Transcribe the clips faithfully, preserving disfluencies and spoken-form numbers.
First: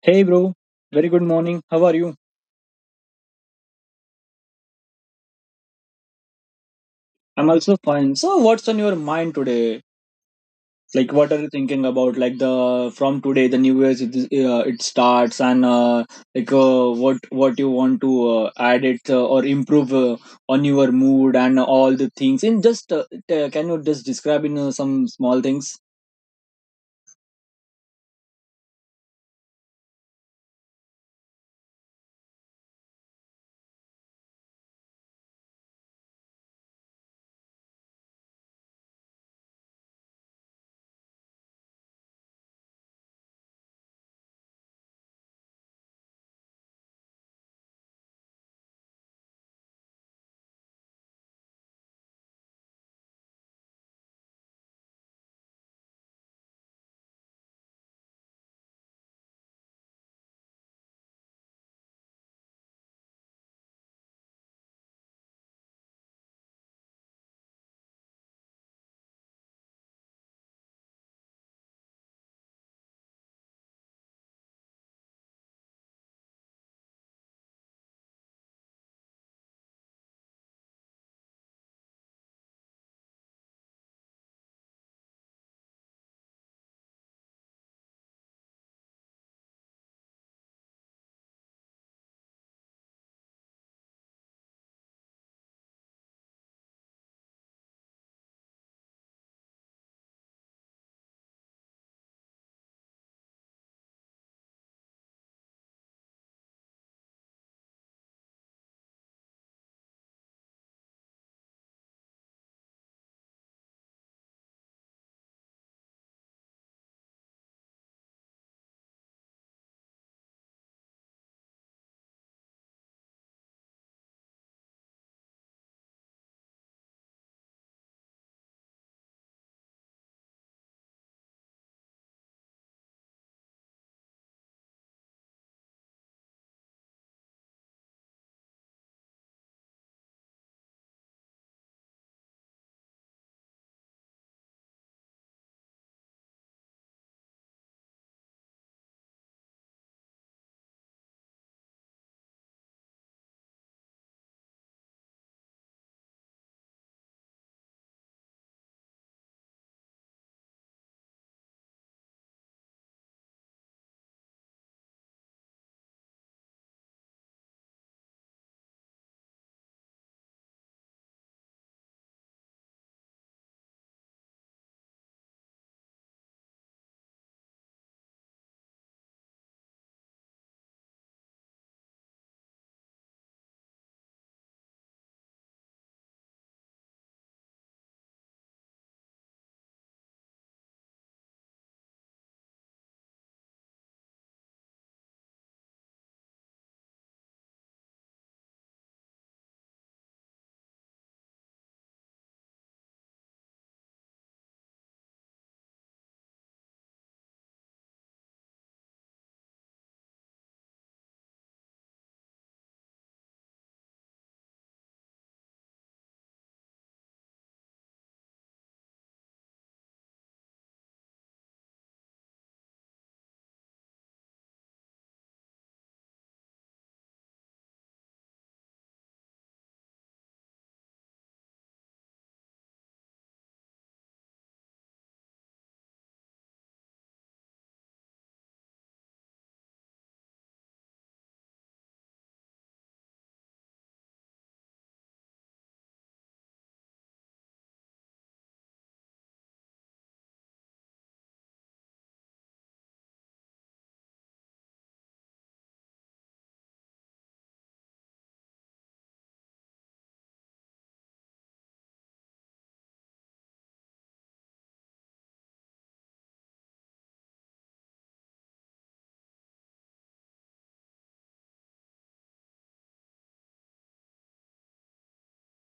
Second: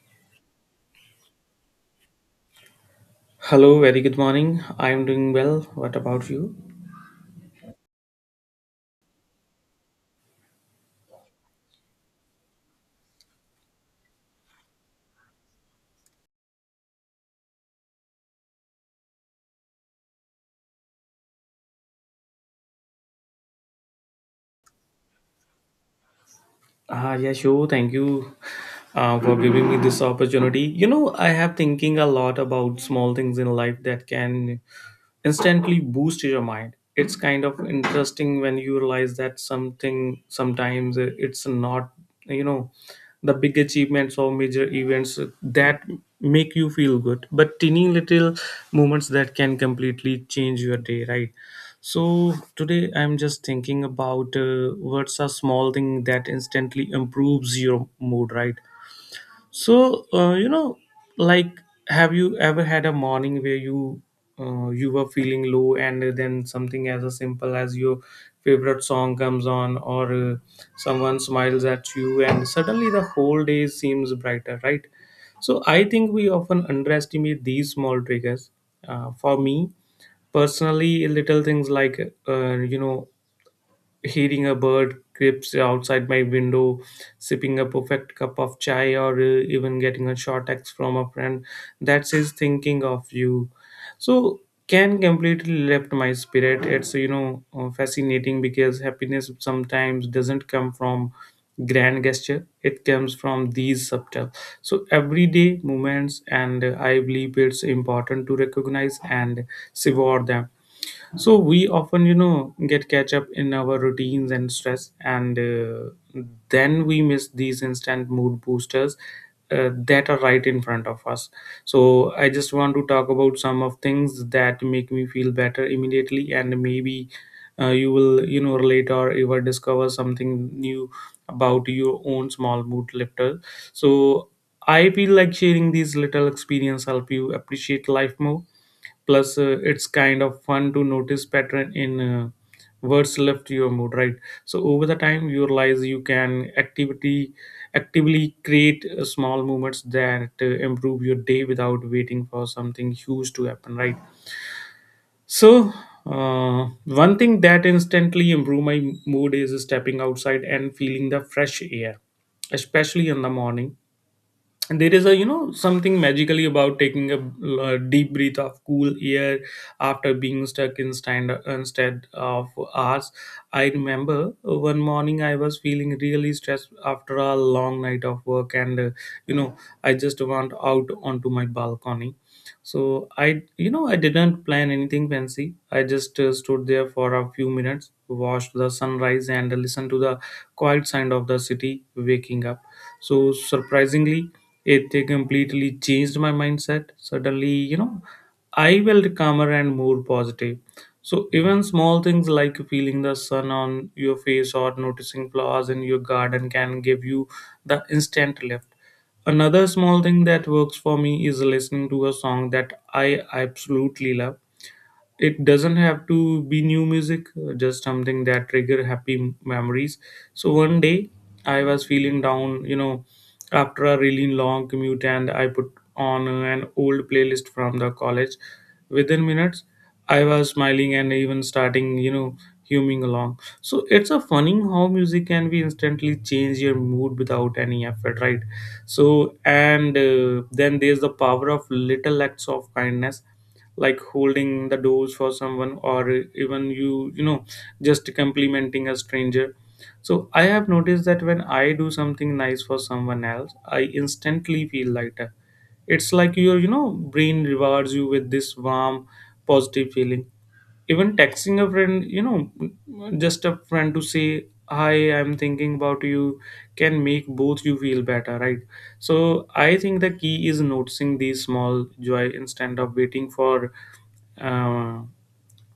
Hey bro, very good morning. How are you? Hello, very good morning. I am doing well. What about you? I'm also fine. So what's on your mind today? Like what are you thinking about, like the from today the new year's it, is- uh, it starts and uh, like uh, what what you want to uh, add it uh, or improve uh, on your mood and all the things, in just uh, t- can you just describe in uh, some small things? Ah, yeah, sure. Thank you uh, for giving me this opportunity. You know, I have thinking a lot about small things in life that can instantly boost your mind. It's kind of interesting when you realize that something, sometimes it's not you know the big achievements or major events that make you feel good, but teeny little moments that can completely change your day, right? So today I'm just thinking about uh, what's a small thing that instantly improves your mood, right? So, uh, you know, like, have you ever had a morning where you uh, you were feeling low, and then something as a simple as your favorite song comes on, or uh, someone smiles at you, and suddenly the whole day seems brighter, right? So, I think we often underestimate these small triggers. Uh, for me personally, little things like uh, you know hearing a bird creeps outside my window, sipping a perfect cup of chai, or uh, even getting a short text from a friend that says thinking of you. So can completely lift my spirit. It's you know uh, fascinating because happiness sometimes doesn't come from grand gesture. It comes from these subtle, so everyday moments, and uh, I believe it's important to recognize and savor them. So we often you know get catch up in our routines and stress, and uh, then we miss these instant mood boosters uh, that are right in front of us. So I just want to talk about some of things that make me feel better immediately, and maybe uh, you will you know relate or ever discover something new about your own small mood lifter. So I feel like sharing these little experience help you appreciate life more. Plus uh, it's kind of fun to notice pattern in uh, words left your mood, right? So over the time you realize you can activity actively create uh, small movements that uh, improve your day without waiting for something huge to happen, right? So uh, one thing that instantly improve my mood is stepping outside and feeling the fresh air, especially in the morning. There is a you know something magically about taking a, uh, deep breath of cool air after being stuck in stand instead of hours. I remember one morning I was feeling really stressed after a long night of work, and uh, you know I just went out onto my balcony. So I you know I didn't plan anything fancy. I just uh, stood there for a few minutes, watched the sunrise and listened to the quiet sound of the city waking up. So surprisingly, it completely changed my mindset. Suddenly you know I felt calmer and more positive. So even small things like feeling the sun on your face or noticing flowers in your garden can give you the instant lift. Another small thing that works for me is listening to a song that I absolutely love. It doesn't have to be new music, uh, just something that trigger happy m- memories. So one day I was feeling down, you know after a really long commute, and I put on uh, an old playlist from the college. Within minutes, I was smiling and even starting you know humming along. So it's a funny how music can be instantly change your mood without any effort, right? So and uh, then there's the power of little acts of kindness, like holding the doors for someone, or even you you know just complimenting a stranger. So I have noticed that when I do something nice for someone else, I instantly feel lighter. It's like your you know brain rewards you with this warm, positive feeling. Even texting a friend, you know just a friend, to say hi, I'm thinking about you, can make both you feel better, right? So I think the key is noticing these small joy instead of waiting for uh,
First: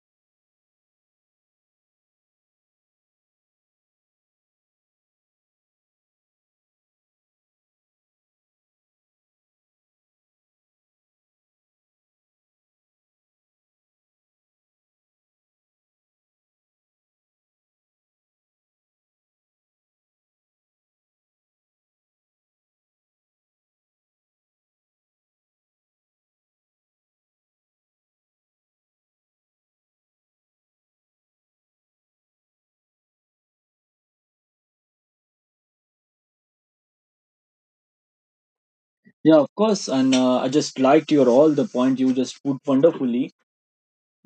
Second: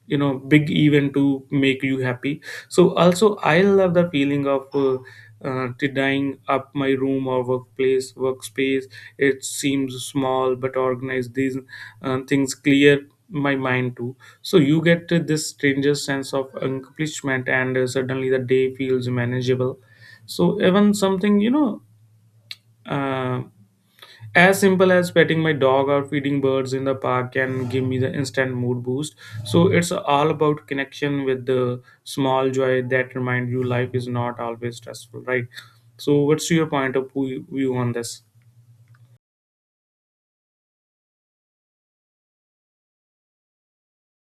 you know big event to make you happy. So also I love the feeling of uh, uh, tidying up my room or workplace workspace. It seems small, but organized these uh, things clear my mind too. So you get this stranger sense of accomplishment, and uh, suddenly the day feels manageable. So even something you know uh, as simple as petting my dog or feeding birds in the park can give me the instant mood boost. So it's all about connection with the small joy that remind you life is not always stressful, right? So what's your point of pu- view on this? Yeah, of course, and uh, I just liked your all the point you just put wonderfully.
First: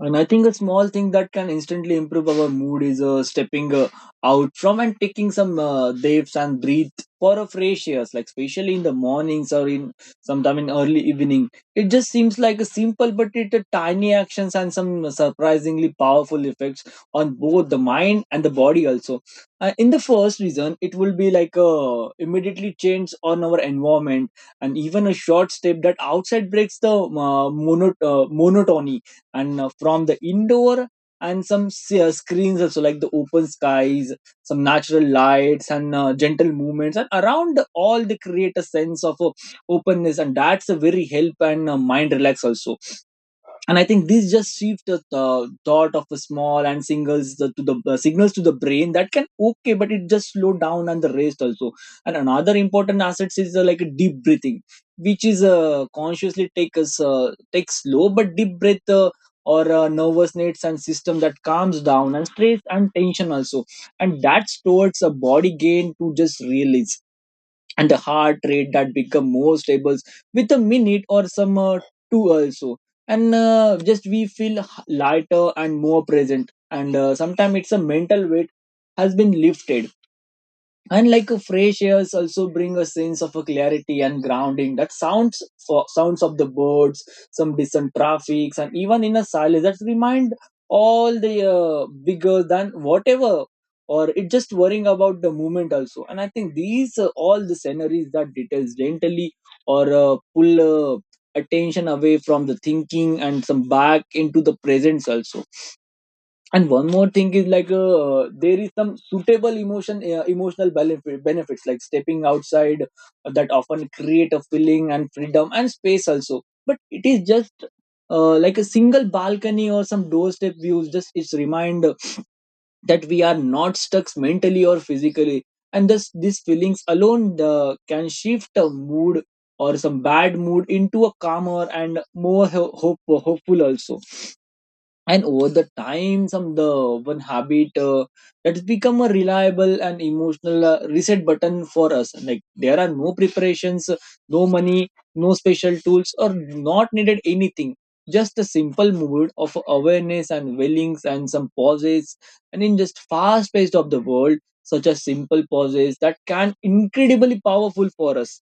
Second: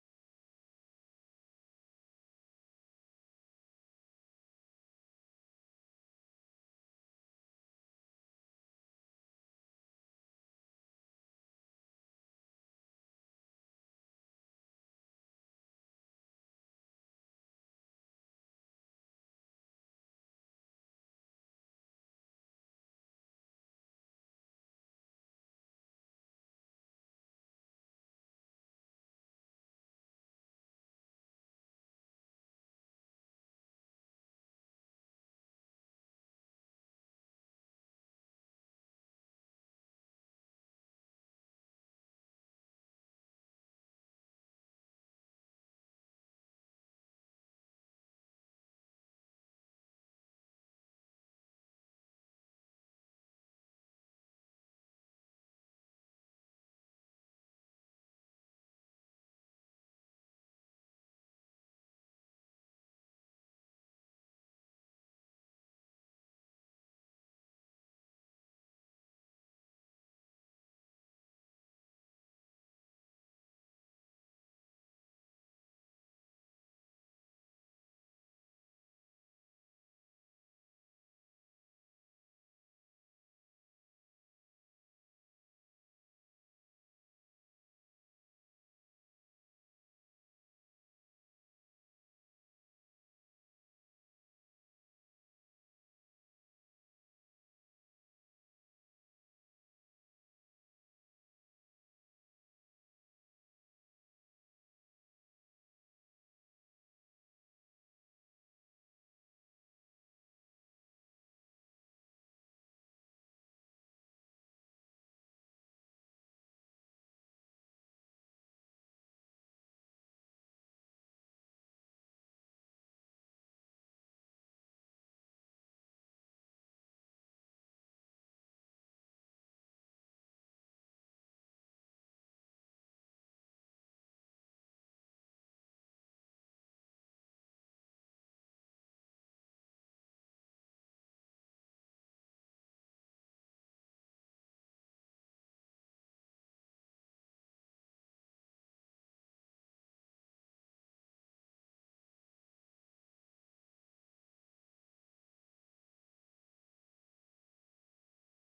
And I think a small thing that can instantly improve our mood is uh, stepping uh, out from and taking some uh, dips and breathe for a fresh air, like especially in the mornings or in sometime in early evening. It just seems like a simple, but it a tiny actions and some surprisingly powerful effects on both the mind and the body also. Uh, in the first reason, it will be like uh, immediately change on our environment, and even a short step that outside breaks the uh, mono- uh, monotony and uh, from the indoor and some uh, screens also, like the open skies, some natural lights and uh, gentle movements and around all, they create a sense of uh, openness, and that's a very help and uh, mind relax also. And I think this just shifts the uh, thought of a small and singles the, to the uh, signals to the brain that can okay, but it just slow down and the rest also. And another important asset is uh, like a deep breathing, which is uh, consciously take us uh, take slow but deep breath, uh, or uh, nervous nets and system that calms down and stress and tension also. And that's towards a body gain to just release, and the heart rate that become more stable with a minute or some uh, two also. And uh, just we feel h- lighter and more present, and uh, sometimes it's a mental weight has been lifted. And like a fresh airs also bring a sense of a clarity and grounding, that sounds for sounds of the birds, some distant traffics, and even in a silence that remind all the uh, bigger than whatever, or it just worrying about the movement also. And I think these uh, all the sceneries that details gently or uh, pull uh, attention away from the thinking and some back into the presence also. And one more thing is like uh, there is some suitable emotion uh, emotional benefit, benefits, like stepping outside uh, that often create a feeling and freedom and space also, but it is just uh, like a single balcony or some doorstep views, just it's remind that we are not stuck mentally or physically. And thus these feelings alone uh, can shift a mood or some bad mood into a calmer and more ho- hope, hopeful also. And over the time some the one habit uh, that's become a reliable and emotional uh, reset button for us, like there are no preparations, no money, no special tools, or not needed anything, just a simple mood of awareness and willings and some pauses. And in just fast pace of the world, such as simple pauses that can incredibly powerful for us.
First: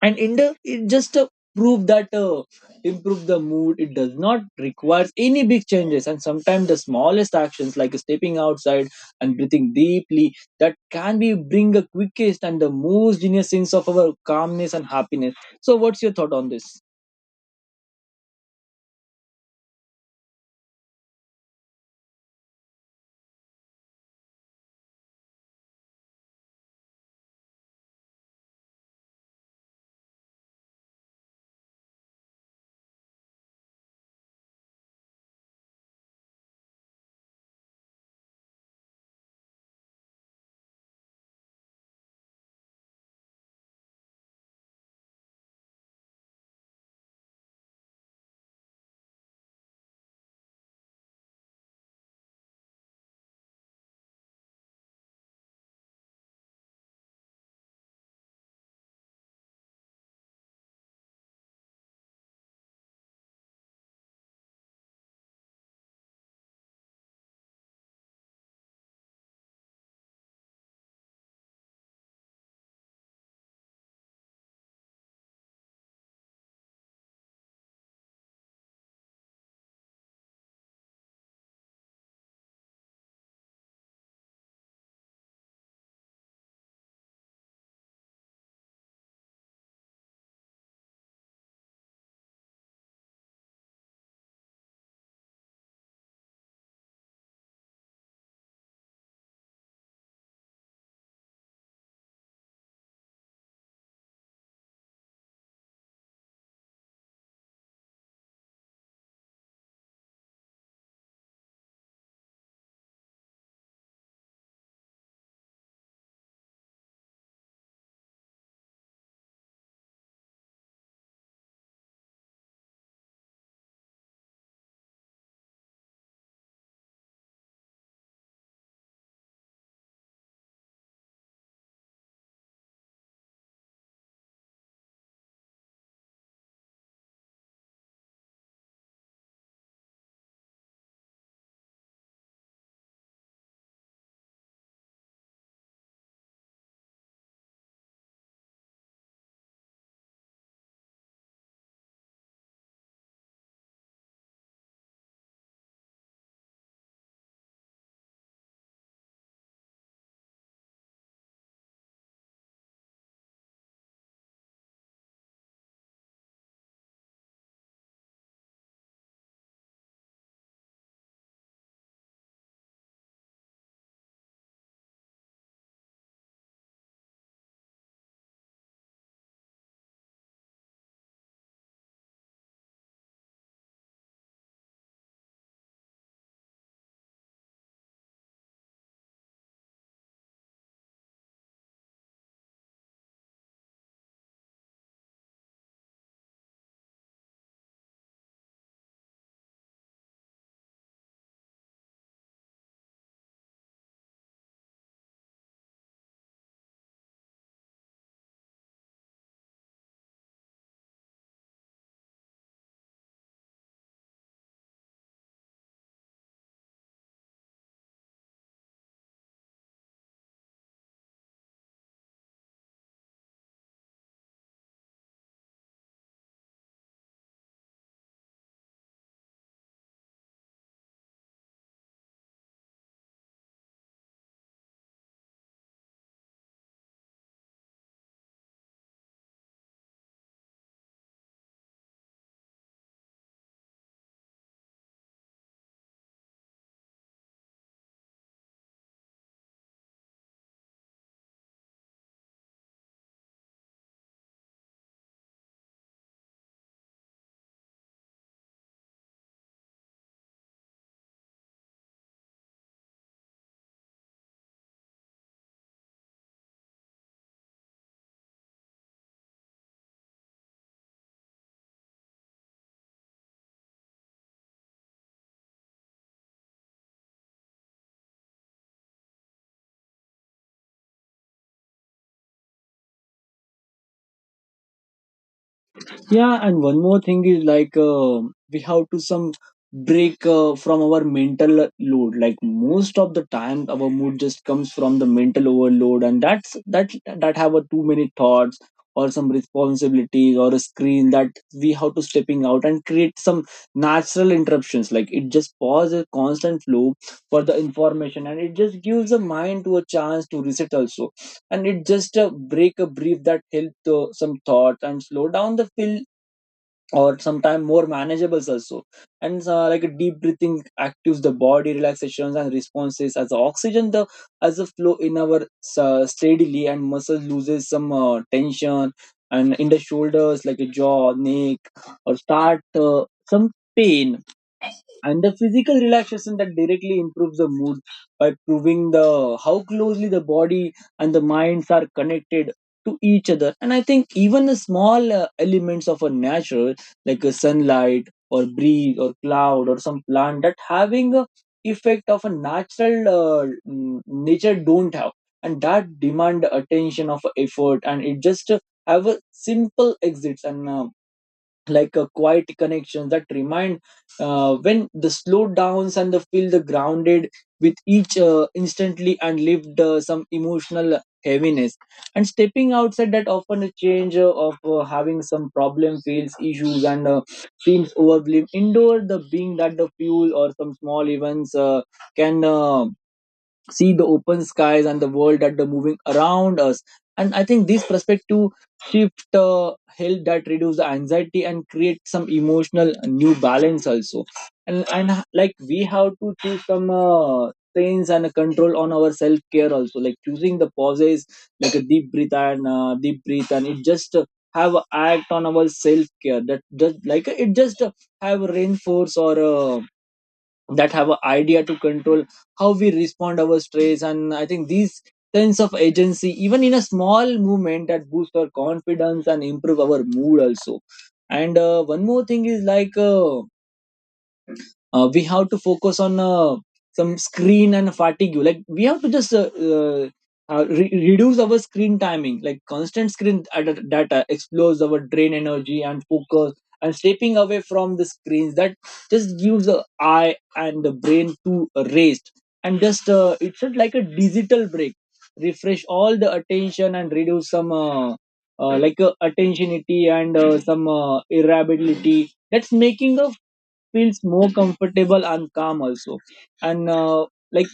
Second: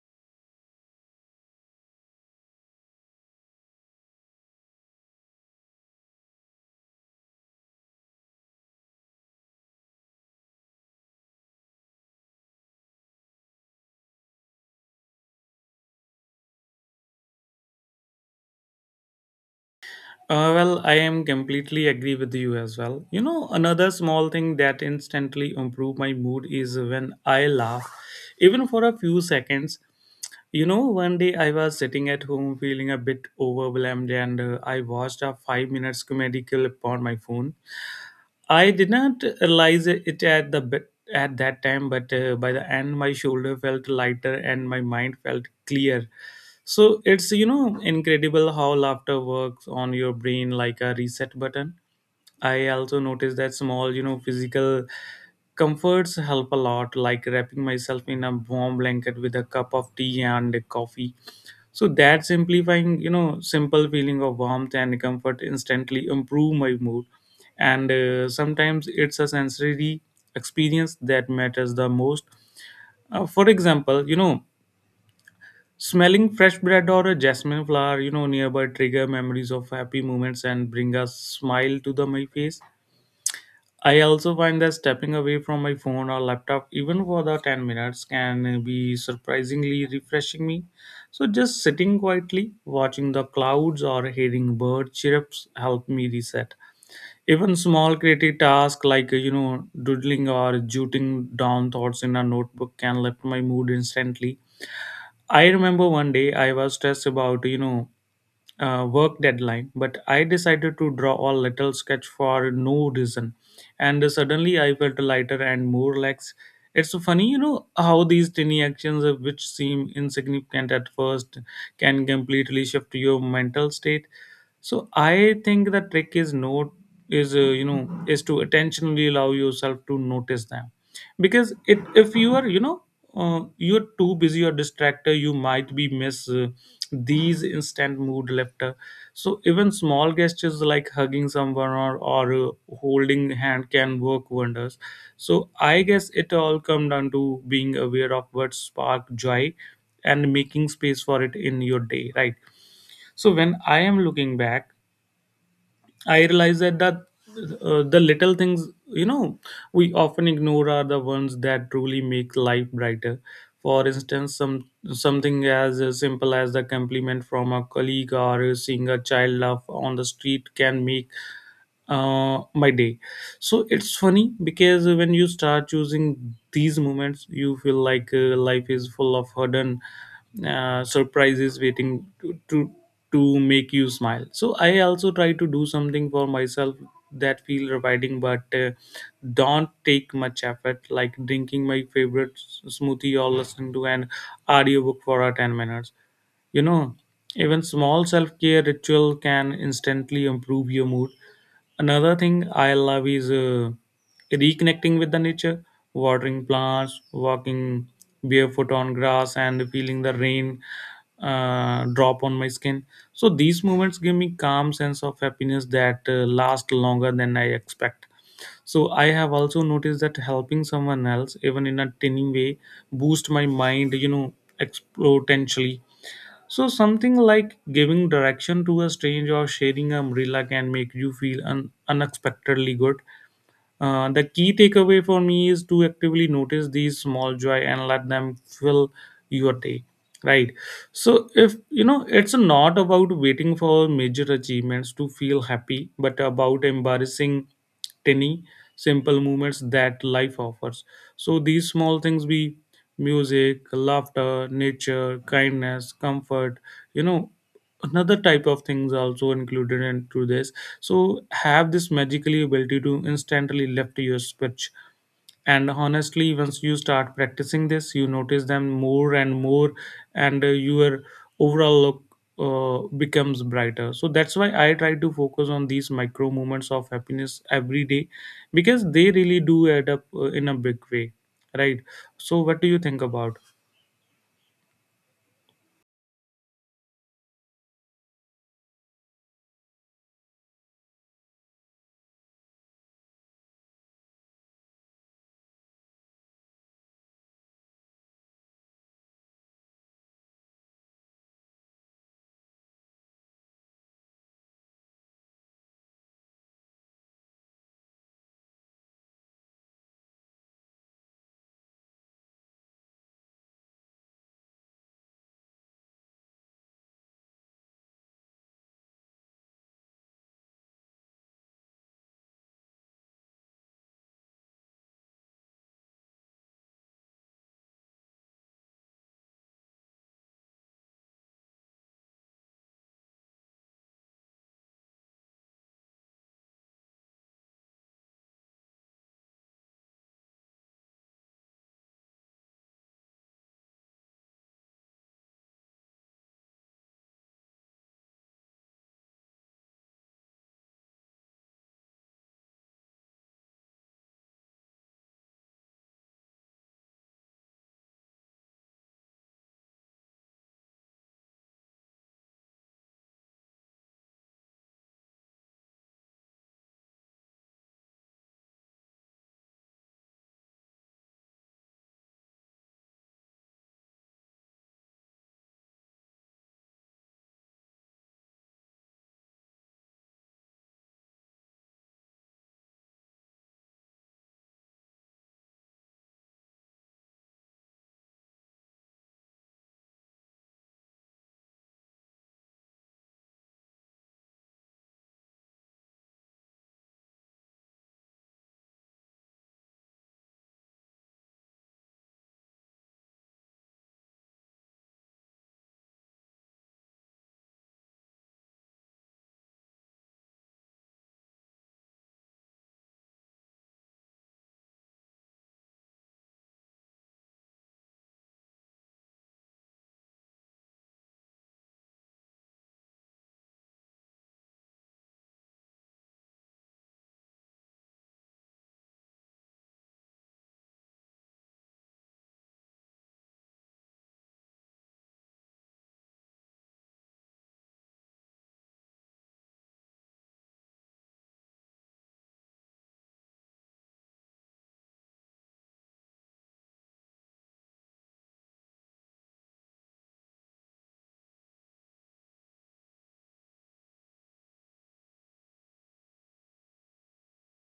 And India it just uh, prove that uh, improve the mood, it does not require any big changes, and sometimes the smallest actions like stepping outside and breathing deeply that can be bring the quickest and the most genius sense of our calmness and happiness. So what's your thought on this? Uh, well, I am completely agree with you as well. You know, another small thing that instantly improve my mood is when I laugh, even for a few seconds. You know, one day I was sitting at home feeling a bit overwhelmed, and uh, I watched a five minutes comedy clip on my phone. I did not realize it at the bit at that time, but uh, by the end my shoulder felt lighter and my mind felt clear. So it's you know incredible how laughter works on your brain like a reset button. I also noticed that small, you know, physical comforts help a lot, like wrapping myself in a warm blanket with a cup of tea and a coffee. So that simplifying, you know, simple feeling of warmth and comfort instantly improve my mood. And uh, sometimes it's a sensory experience that matters the most. Uh, for example, you know, smelling fresh bread or a jasmine flower, you know, nearby trigger memories of happy moments and bring a smile to the my face. I also find that stepping away from my phone or laptop, even for the ten minutes, can be surprisingly refreshing me. So, just sitting quietly, watching the clouds or hearing bird chirps help me reset. Even small creative tasks like, you know, doodling or jotting down thoughts in a notebook, can lift my mood instantly. I remember one day I was stressed about, you know, uh, work deadline, but I decided to draw a little sketch for no reason. And suddenly I felt lighter and more relaxed. It's funny, you know, how these tiny actions, uh, which seem insignificant at first, can completely shift your mental state. So I think the trick is not is uh, you know is to intentionally allow yourself to notice them, because it if you are you know uh, you're too busy or distracted, you might be miss uh, these instant mood lifter. So even small gestures like hugging someone, or, or uh, holding hand can work wonders. So I guess it all come down to being aware of what spark joy and making space for it in your day, right? So when I am looking back, I realize that that uh, the little things, you know we often ignore are the ones that truly make life brighter. For instance, some something as uh, simple as the compliment from a colleague or seeing a child laugh on the street can make uh, my day. So it's funny because when you start using these moments, you feel like uh, life is full of hidden uh, surprises waiting to, to to make you smile. So I also try to do something for myself that feel rewarding, but uh, don't take much effort, like drinking my favorite s- smoothie or listening to an audiobook for uh, ten minutes. You know, even small self care ritual can instantly improve your mood. Another thing I love is uh, reconnecting with the nature, watering plants, walking barefoot on grass, and feeling the rain uh, drop on my skin. So these moments give me calm sense of happiness that uh, last longer than I expect. So I have also noticed that helping someone else, even in a tiny way, boost my mind. You know, exponentially. So, something like giving direction to a stranger or sharing an umbrella can make you feel un- unexpectedly good. Uh, the key takeaway for me is to actively notice these small joy and let them fill your day, right? So if you know it's not about waiting for major achievements to feel happy, but about embarrassing tiny, simple moments that life offers. So these small things be music, laughter, nature, kindness, comfort, you know another type of things also included into this, so have this magically ability to instantly lift your speech. And honestly, once you start practicing this, you notice them more and more, and uh, your overall look uh, becomes brighter. So that's why I try to focus on these micro moments of happiness every day, because they really do add up, uh, in a big way, right? So what do you think about? Yeah, and one more thing is like uh, we have to some break uh, from our mental load, like most of the time our mood just comes from the mental overload, and that's that that have a too many thoughts or some responsibilities or a screen, that we have to stepping out and create some natural interruptions, like it just pause a constant flow for the information, and it just gives the mind to a chance to reset also. And it just uh, break a brief that help to some thoughts and slow down the feel, or sometimes more manageables also. And uh, like a deep breathing actives the body relaxations and responses, as the oxygen the as the flow in our uh, steadily, and muscle loses some uh, tension and in the shoulders like a jaw neck or start uh, some pain, and the physical relaxation that directly improves the mood by proving the how closely the body and the minds are connected to each other. And I think even the small uh, elements of a natural, like a sunlight or breeze or cloud or some plant, that having a effect of a natural uh, mm, nature don't have, and that demand attention of effort, and it just uh, have a simple exits and um, like a quiet connection that remind uh, when the slow downs and the feel the grounded with each uh, instantly and lived uh, some emotional heaviness. And stepping outside that often a change uh, of uh, having some problem feels issues and uh, seems overblown indoor, the being that the fuel or some small events uh, can uh, see the open skies and the world that are moving around us. And I think this perspective shift uh, help that reduce the anxiety and create some emotional new balance also. And and uh, like we have to choose some uh, sense and a control on our self care also, like choosing the pauses, like a deep breath and uh, deep breath, and it just uh, have a act on our self care, that just like uh, it just uh, have reinforce or uh, that have an idea to control how we respond our stress. And I think these sense of agency, even in a small movement that boosts our confidence and improve our mood also. And uh, one more thing is like uh, uh, we have to focus on uh, some screen and fatigue, like we have to just uh, uh, uh, re- reduce our screen timing, like constant screen ad- data explores our drain energy and focus, and stepping away from the screens that just gives the eye and the brain to rest. And just uh, it's just like a digital break, refresh all the attention and reduce some uh, uh, like uh, attentionity and uh, some uh, irritability that's making a feels more comfortable and calm also. And uh, like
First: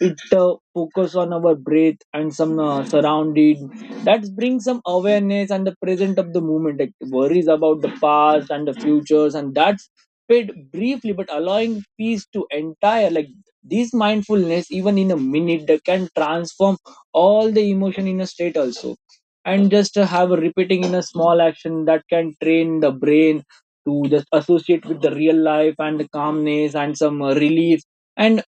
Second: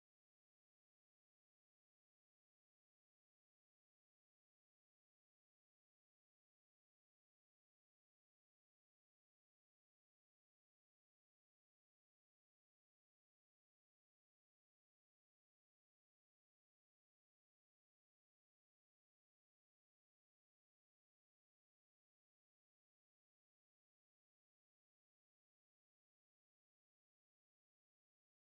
it uh, focus on our breath and some uh, surrounding that brings some awareness and the present of the moment, like worries about the past and the futures and that's paid briefly but allowing peace to entire, like this mindfulness even in a minute that can transform all the emotion in a state also. And just to have a repeating in a small action that can train the brain to just associate with the real life and the calmness and some uh, relief. And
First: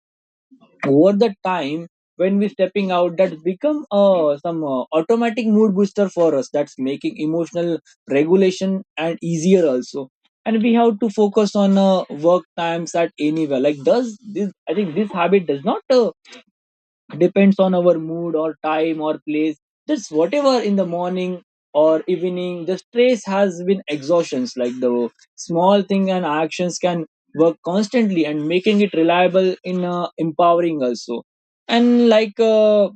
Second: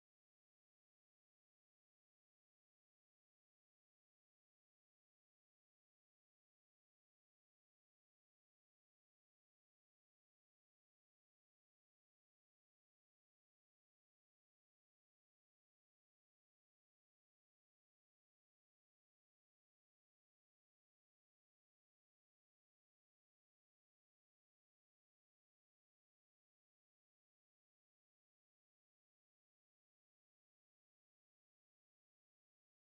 over the time when we stepping out, that's become uh, some uh, automatic mood booster for us that's making emotional regulation and easier also. And we have to focus on uh, work times at anywhere, like does this, I think this habit does not uh, depends on our mood or time or place, just whatever in the morning or evening, the stress has been exhaustions, like the small thing and actions can work constantly and making it reliable in uh, empowering also. And like uh,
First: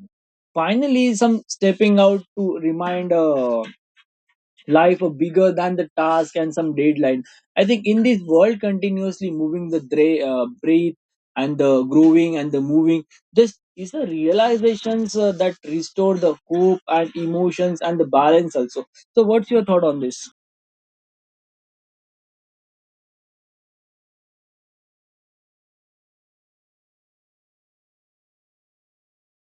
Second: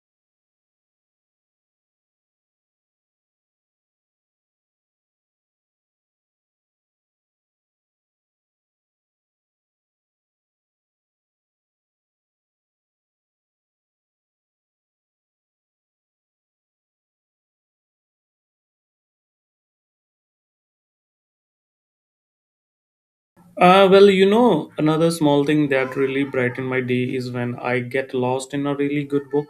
finally some stepping out to remind uh, life are bigger than the task and some deadline. I think in this world continuously moving, the dra- uh, breathe and the growing and the moving, this is a realizations uh, that restore the hope and emotions and the balance also. So what's your thought on this? Uh, well, you know, another small thing that really brightened my day is when I get lost in a really good book,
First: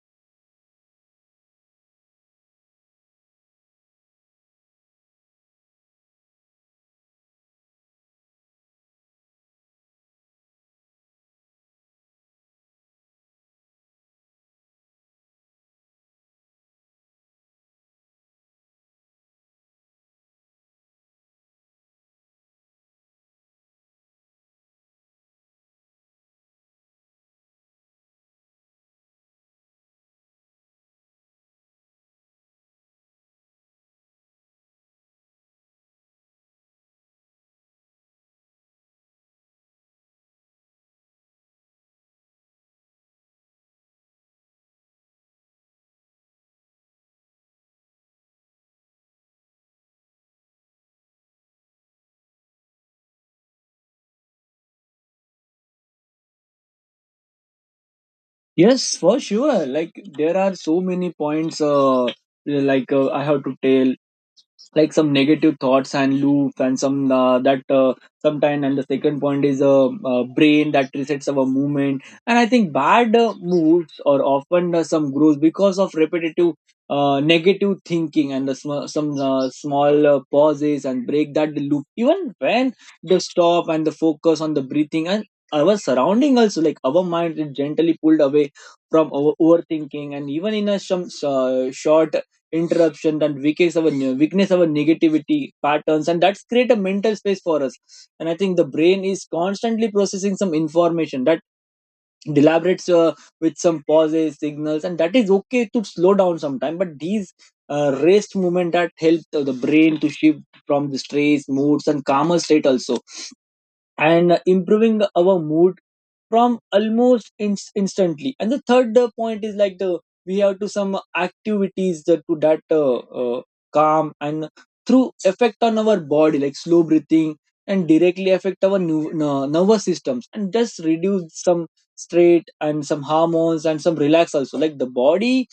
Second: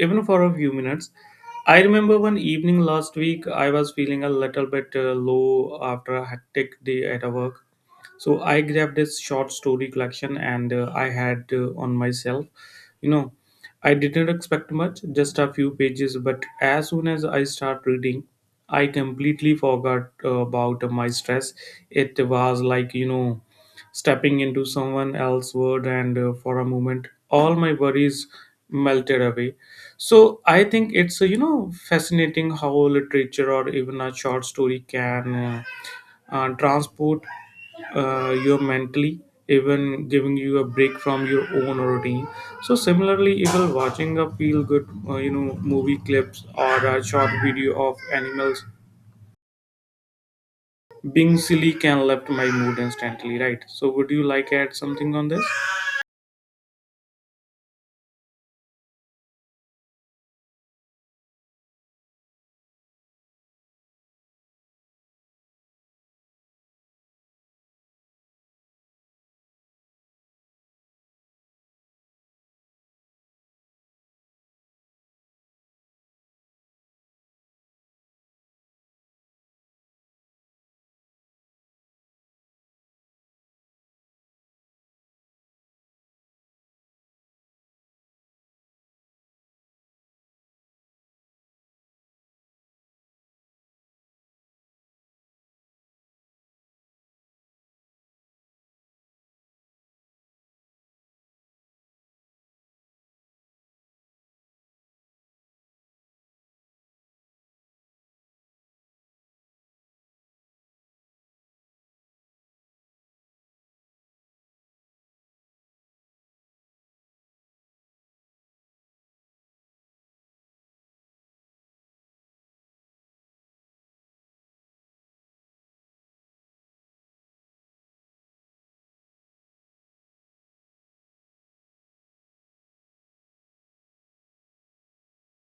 even for a few minutes. I remember one evening last week, I was feeling a little bit uh, low after a hectic day at a work, so i grabbed this short story collection and uh, i had uh, on myself you know i didn't expect much, just a few pages, but as soon as i start reading, i completely forgot uh, about my stress. It was like, you know stepping into someone else's world, and uh, for a moment all my worries melted away. So i think it's uh, you know fascinating how literature or even a short story can uh, uh, transport uh, you mentally, even giving you a break from your own routine. So similarly, even watching a feel good uh, you know movie clips or a short video of animals being silly can lift my mood instantly, right? So would you like add something on this? Yes, for sure. Like there are so many points. Uh, like uh, I have to tell. Like some negative thoughts and loop and some uh, that uh, sometime. And the second point is a uh, uh, brain that resets our movement. And I think bad uh, moods or often uh, some growth because of repetitive uh, negative thinking and the sm- some uh, small uh, pauses and break that loop, even when the stop and the focus on the breathing and our surrounding also, like our mind is gently pulled away from our overthinking. And even in a some uh, short interruption that weakness our weakness our negativity patterns, and that's create a mental space for us. And I think the brain is constantly processing some information that deliberates uh, with some pauses signals, and that is okay to slow down sometime. But these uh, rest movement that help the the brain to shift from the stress moods and calmer state also, and uh, improving our mood from almost inst- instantly. And the third uh, point is like the we have to some activities that to that uh, uh, calm and through effect on our body, like slow breathing, and directly affect our nu- n- nervous systems, and just reduce some stress and some hormones and some relax also. Like the body,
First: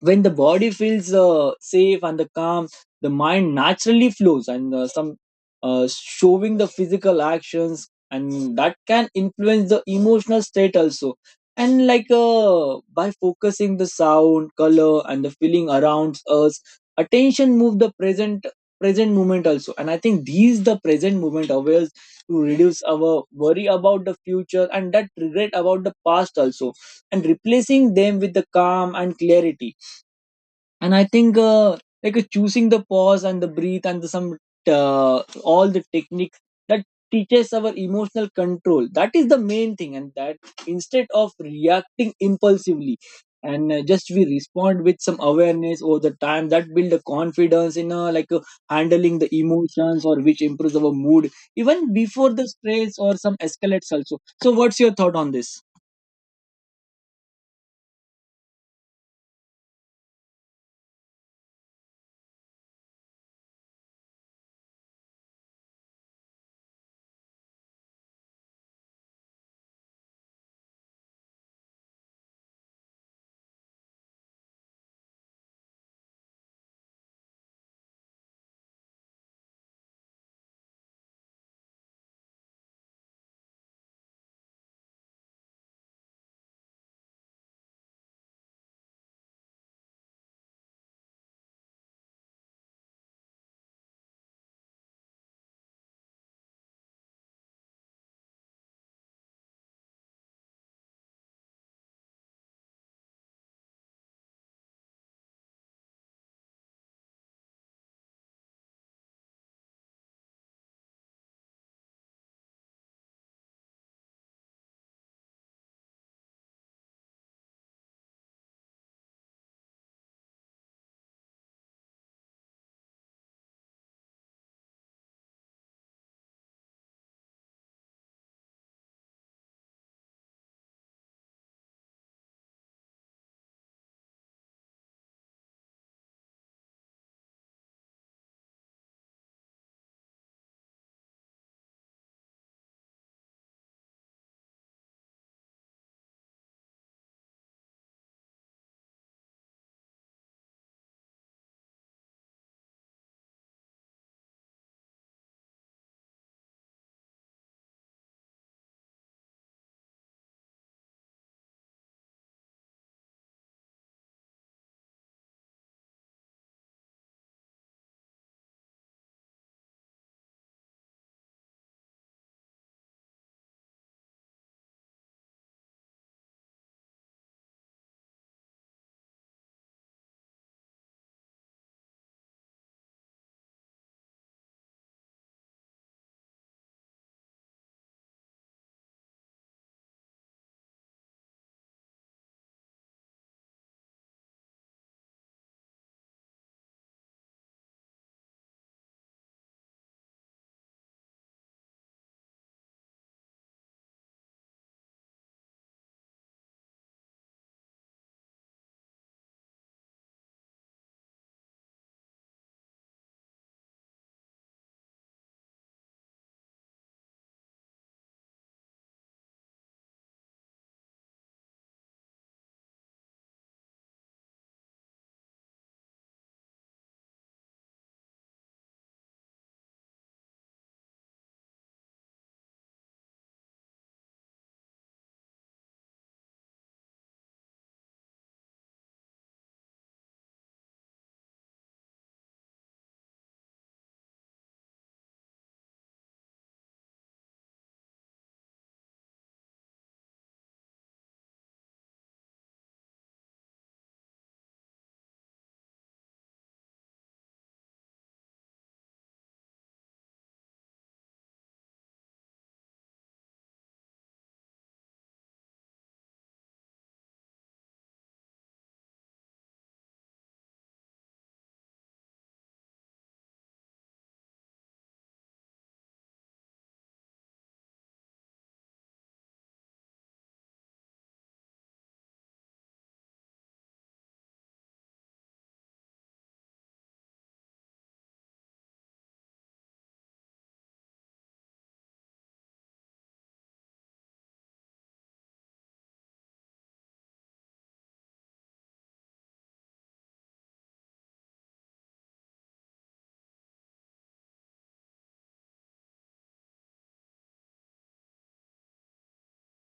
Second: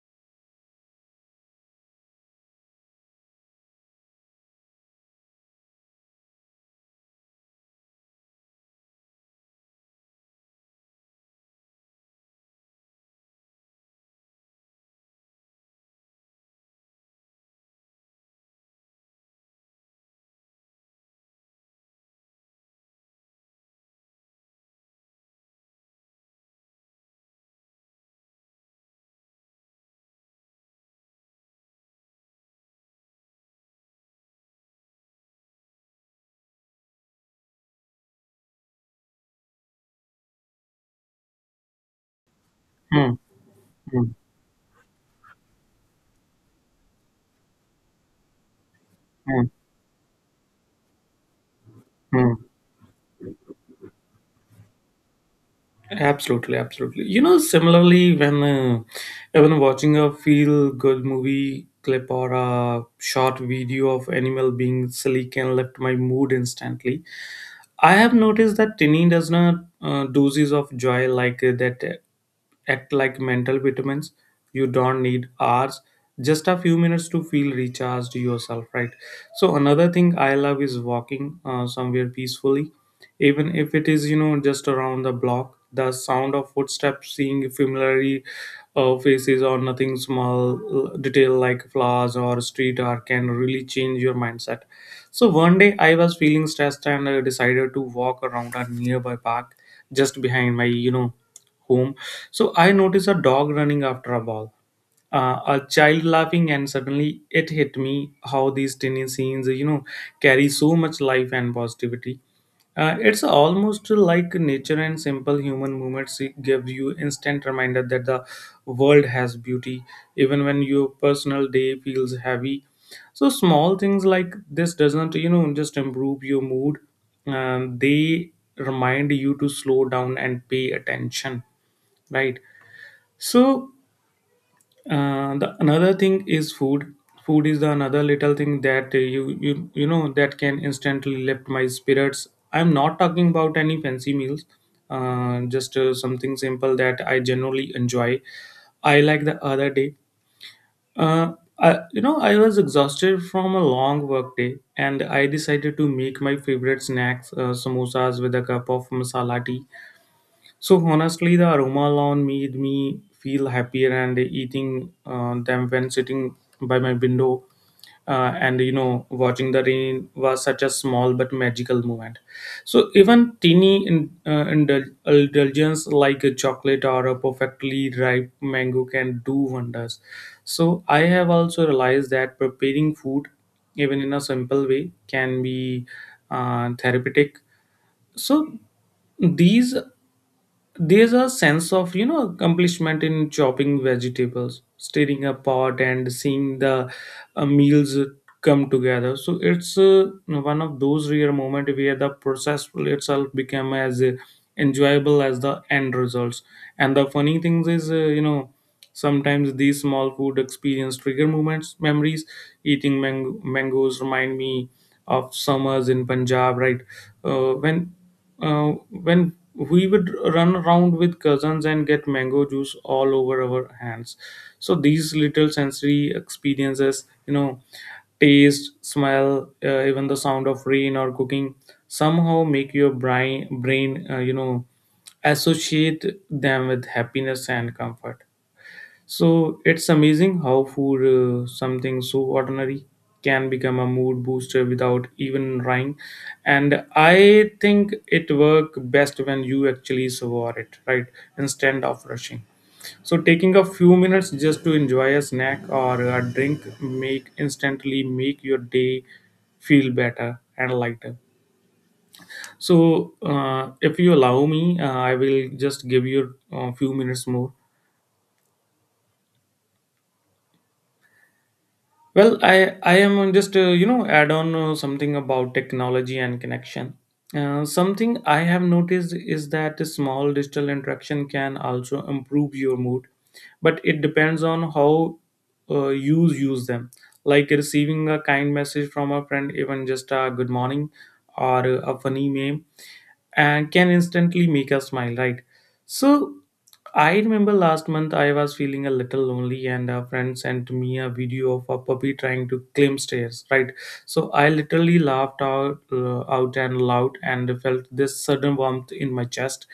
when the body feels uh, safe and the calm, the mind naturally flows and uh, some uh, showing the physical actions, and that can influence the emotional state also. And like uh, by focusing the sound color and the feeling around us, attention move the present present moment also. And I think these the present moment awares to reduce our worry about the future and that regret about the past also, and replacing them with the calm and clarity. And I think uh, like uh, choosing the pause and the breathe and the, some uh, all the techniques that teaches our emotional control, that is the main thing. And that instead of reacting impulsively, Hmm, and uh, hmm, just we respond with some awareness over the time that build a confidence in uh, like uh, handling the hmm, emotions or which improves our mood even hmm. before the stress or some escalates also. So what's your thought on this? Absolutely, absolutely. You know, similarly, when uh, even watching a feel good movie clip or a short video of animal being silly can lift my mood instantly. I have noticed that tinny does not uh, doses of joy, like uh, that uh, act like mental vitamins. You don't need hours, just a few minutes to feel recharged yourself, right? So another thing I love is walking uh, somewhere peacefully, even if it is, you know, just around the block. The sound of footsteps, seeing familiar uh, faces or nothing small uh, detail like flowers or street art can really change your mindset. So one day I was feeling stressed and I decided to walk around a nearby park just behind my, you know, home. So I noticed a dog running after a ball, uh, a child laughing, and suddenly it hit me how these tiny scenes, you know, carry so much life and positivity. Uh, it's almost like nature and simple human movements give you instant reminder that the world has beauty, even when your personal day feels heavy. So small things like this doesn't, you know, just improve your mood. Um, they remind you to slow down and pay attention, right? So uh, the another thing is food. Food is the another little thing that uh, you you you know that can instantly lift my spirits. I'm not talking about any fancy meals, uh, just uh, something simple that I generally enjoy. I like the other day. Uh, I, you know, I was exhausted from a long work day, and I decided to make my favorite snacks, uh, samosas with a cup of masala tea. So honestly, the aroma lawn made me feel happier, and eating uh, them when sitting by my window, uh, and you know, watching the rain was such a small but magical moment. So even teeny in, uh, indul- indulgence like a chocolate or a perfectly ripe mango can do wonders. So I have also realized that preparing food, even in a simple way, can be uh, therapeutic. So these, there's a sense of, you know, accomplishment in chopping vegetables, stirring a pot, and seeing the uh, meals come together. So it's uh, one of those rare moments where the process will itself become as uh, enjoyable as the end results. And the funny thing is, uh, you know sometimes these small food experience trigger moments memories. Eating mang- mangoes remind me of summers in Punjab, right? uh, when uh, when we would run around with cousins and get mango juice all over our hands. So these little sensory experiences, you know, taste, smell, uh, even the sound of rain or cooking somehow make your brain brain uh, you know associate them with happiness and comfort. So it's amazing how food, uh, something so ordinary, can become a mood booster without even trying. And I think it work best when you actually savor it, right? Instead of rushing. So taking a few minutes just to enjoy a snack or a drink make instantly make your day feel better and lighter. So uh, if you allow me, uh, I will just give you a few minutes more. Well, I I am on just, uh, you know add on uh, something about technology and connection. Uh, something I have noticed is that a small digital interaction can also improve your mood, but it depends on how uh, you use them. Like receiving a kind message from a friend, even just a good morning or a funny meme, and can instantly make us smile, right? So I remember last month I was feeling a little lonely and a friend sent me a video of a puppy trying to climb stairs, right? So I literally laughed out, uh, out and loud and felt this sudden warmth in my chest.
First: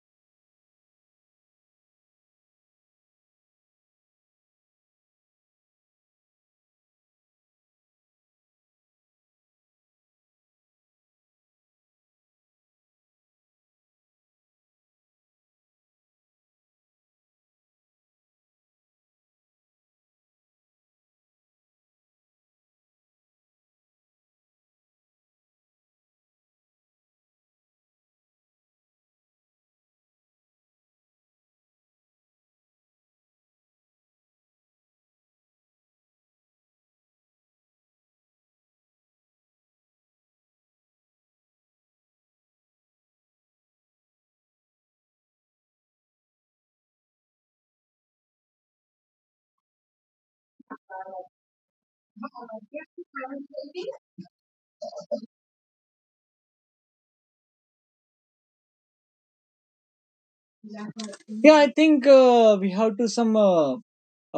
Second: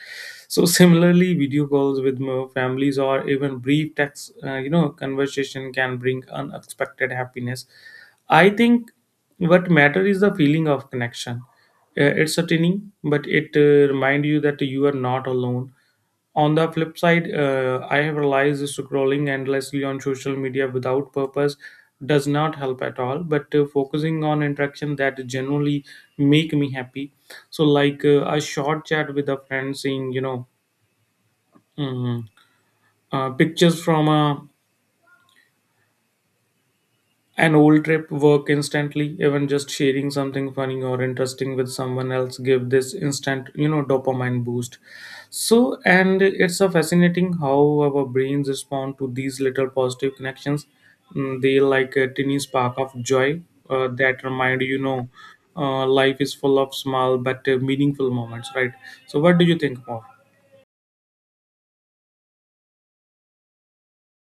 So similarly, video calls with my families or even brief text, uh, you know, conversation can bring unexpected happiness. I think what matter is the feeling of connection. Uh, it's sustaining, but it uh, remind you that you are not alone. On the flip side, uh, I have realized scrolling endlessly on social media without purpose does not help at all. But uh, focusing on interaction that generally make me happy. So like uh, a short chat with a friend, seeing, you know, mm, uh, pictures from a An old trip work instantly, even just sharing something funny or interesting with someone else give this instant, you know, dopamine boost. So, and it's a fascinating how our brains respond to these little positive connections. Mm, they like a tiny spark of joy uh, that remind, you know, uh, life is full of small but uh, meaningful moments, right? So, what do you think More. Yeah, I think uh, we have to some uh,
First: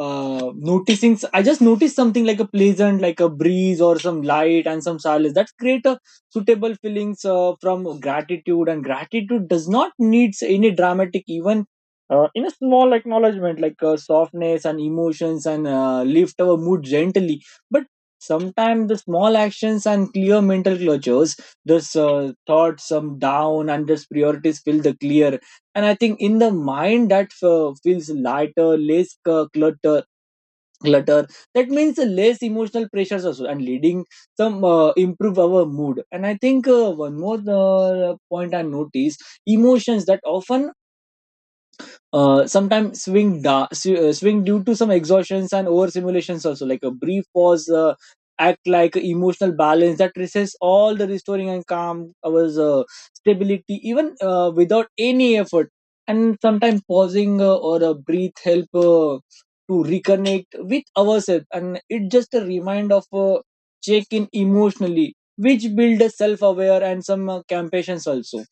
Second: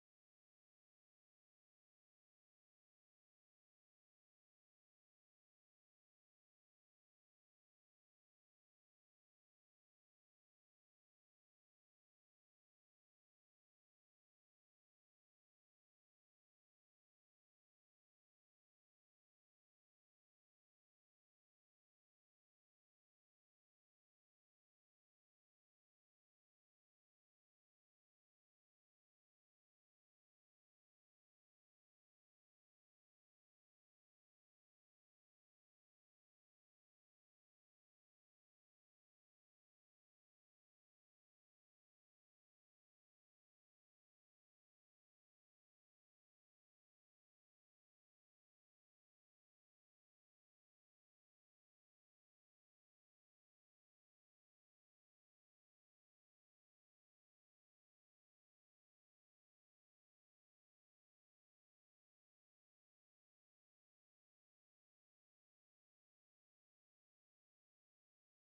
uh noticing. I just noticed something like a pleasant, like a breeze or some light and some silence that create a suitable feelings uh, from gratitude. And gratitude does not needs any dramatic even uh, in a small acknowledgement, like uh, softness and emotions, and uh, lift our mood gently. But sometimes the small actions and clear mental clutches, those uh, thoughts some down and those priorities feel the clear. And I think in the mind that uh, feels lighter, less uh, cluttered clutter, that means less emotional pressures also, and leading some uh, improve our mood. And I think uh, one more uh, point I noticed: emotions that often uh, sometimes swing da- sw- uh, swing due to some exhaustions and overstimulations also. Like a brief pause uh, act like emotional balance that resists all the restoring and calm our uh, stability even uh, without any effort. And sometimes pausing uh, or a breathe help uh, to reconnect with ourselves, and it just a remind of uh, check in emotionally, which build a self-aware and some uh, compassions also.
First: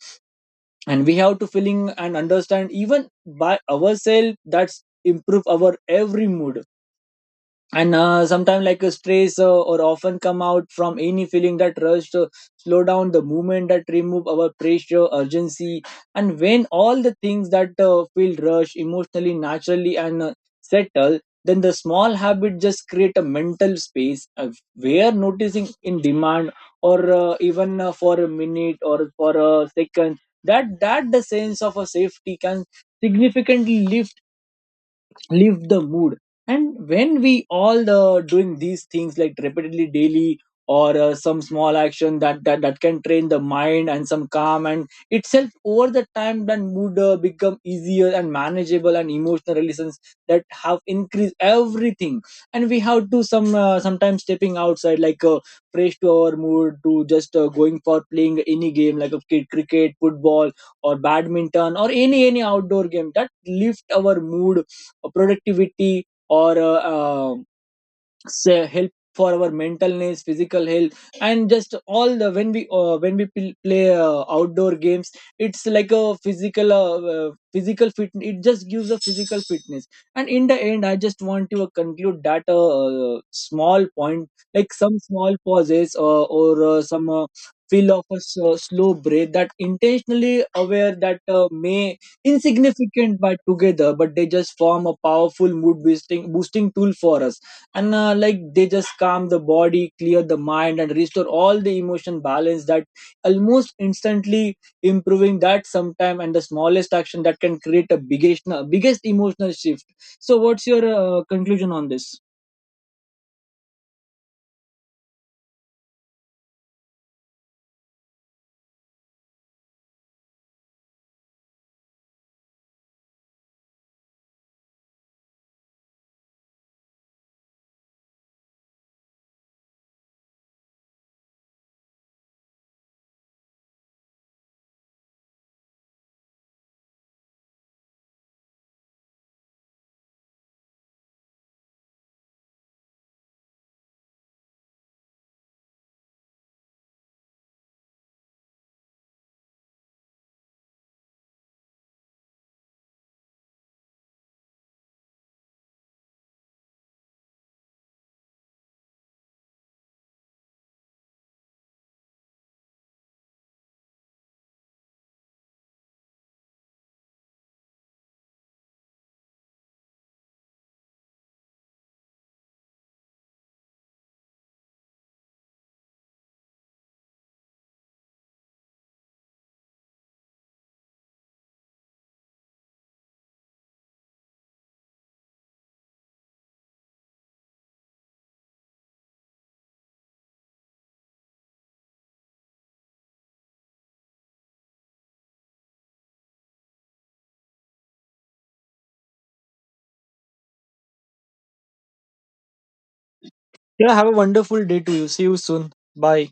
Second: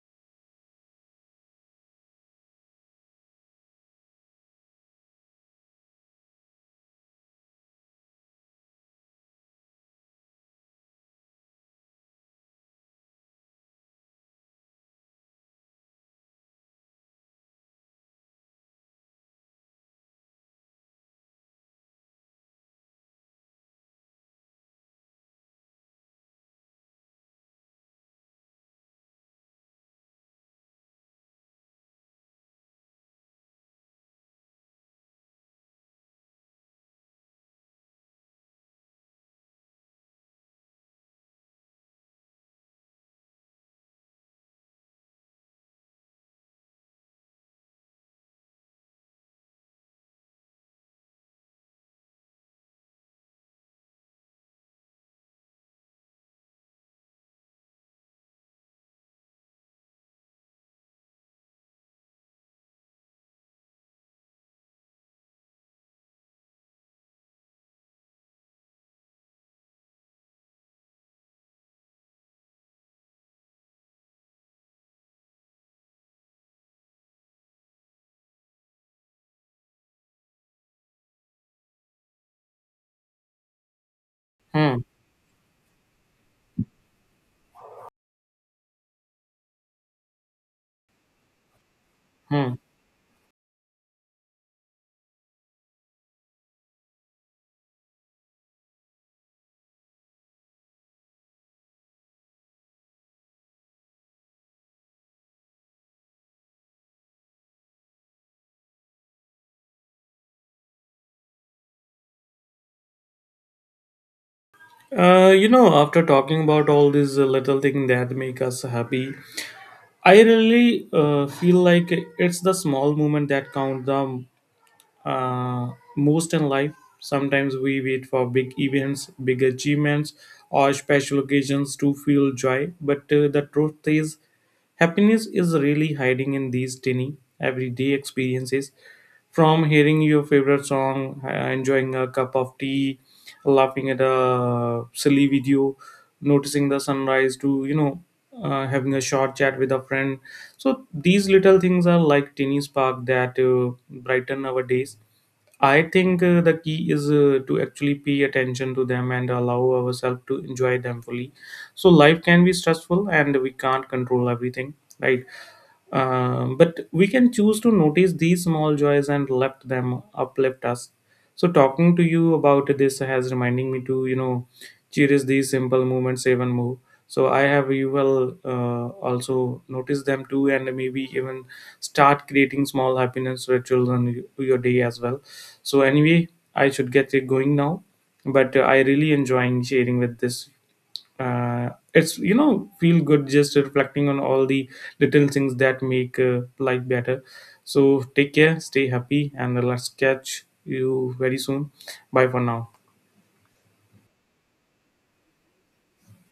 And we have to feeling and understand even by ourselves, that's improve our every mood. And uh, sometimes like a stress uh, or often come out from any feeling that rush to slow down the movement that remove our pressure urgency. And when all the things that uh, feel rush emotionally naturally and uh, settle, then the small habit just create a mental space uh, where noticing in demand or uh, even uh, for a minute or for a second, that that the sense of a safety can significantly lift the mood. And when we all uh, doing these things like repeatedly daily or uh, some small action that, that that can train the mind and some calm and itself over the time, then mood uh, become easier and manageable, and emotional relations that have increased everything. And we have to some uh, sometimes stepping outside, like uh, fresh to our mood, to just uh, going for playing any game like a kid, cricket, football, or badminton, or any any outdoor game that lift our mood, productivity, or uh, uh, say help for our mentalness physical health. And just all the when we uh, when we pl- play uh, outdoor games, it's like a physical uh, uh, physical fit, it just gives a physical fitness. And in the end, I just want to conclude that uh, small point like Hmm. some small pauses uh, or uh, some uh, feel of a s- uh, slow breath that intentionally aware, that uh, may Hmm. insignificant, but together but they just form a powerful mood boosting boosting tool for us. And uh, like they just calm the body, clear the mind, and restore all the emotion balance that almost instantly improving that sometime. And the smallest action that can create a biggest uh, biggest emotional shift. So what's your uh, conclusion on this? Uh, you know, after talking about all these uh, little things that make us happy, I really uh, feel like it's the small moment that count the uh, most in life. Sometimes we wait for big events, big achievements, or special occasions to feel joy. But uh, the truth is, happiness is really hiding in these tiny, everyday experiences, from hearing your favorite song, uh, enjoying a cup of tea, laughing at a silly video, noticing the sunrise, to, you know, uh, having a short chat with a friend. So these little things are like tiny spark that uh, brighten our days. I think uh, the key is uh, to actually pay attention to them and allow ourselves to enjoy them fully. So life can be stressful and we can't control everything, right? Um, but we can choose to notice these small joys and let them uplift us. So talking to you about this has reminding me to, you know, cherish these simple movements even more. So I have you will uh, also notice them too, and maybe even start creating small happiness rituals on y- your day as well. So anyway, I should get it going now, but uh, I really enjoying sharing with this, uh, it's, you know, feel good just reflecting on all the little things that make uh, life better. So take care, stay happy, and let's catch you very soon. Bye for now. Yeah, have a wonderful day to you. See you soon. Bye.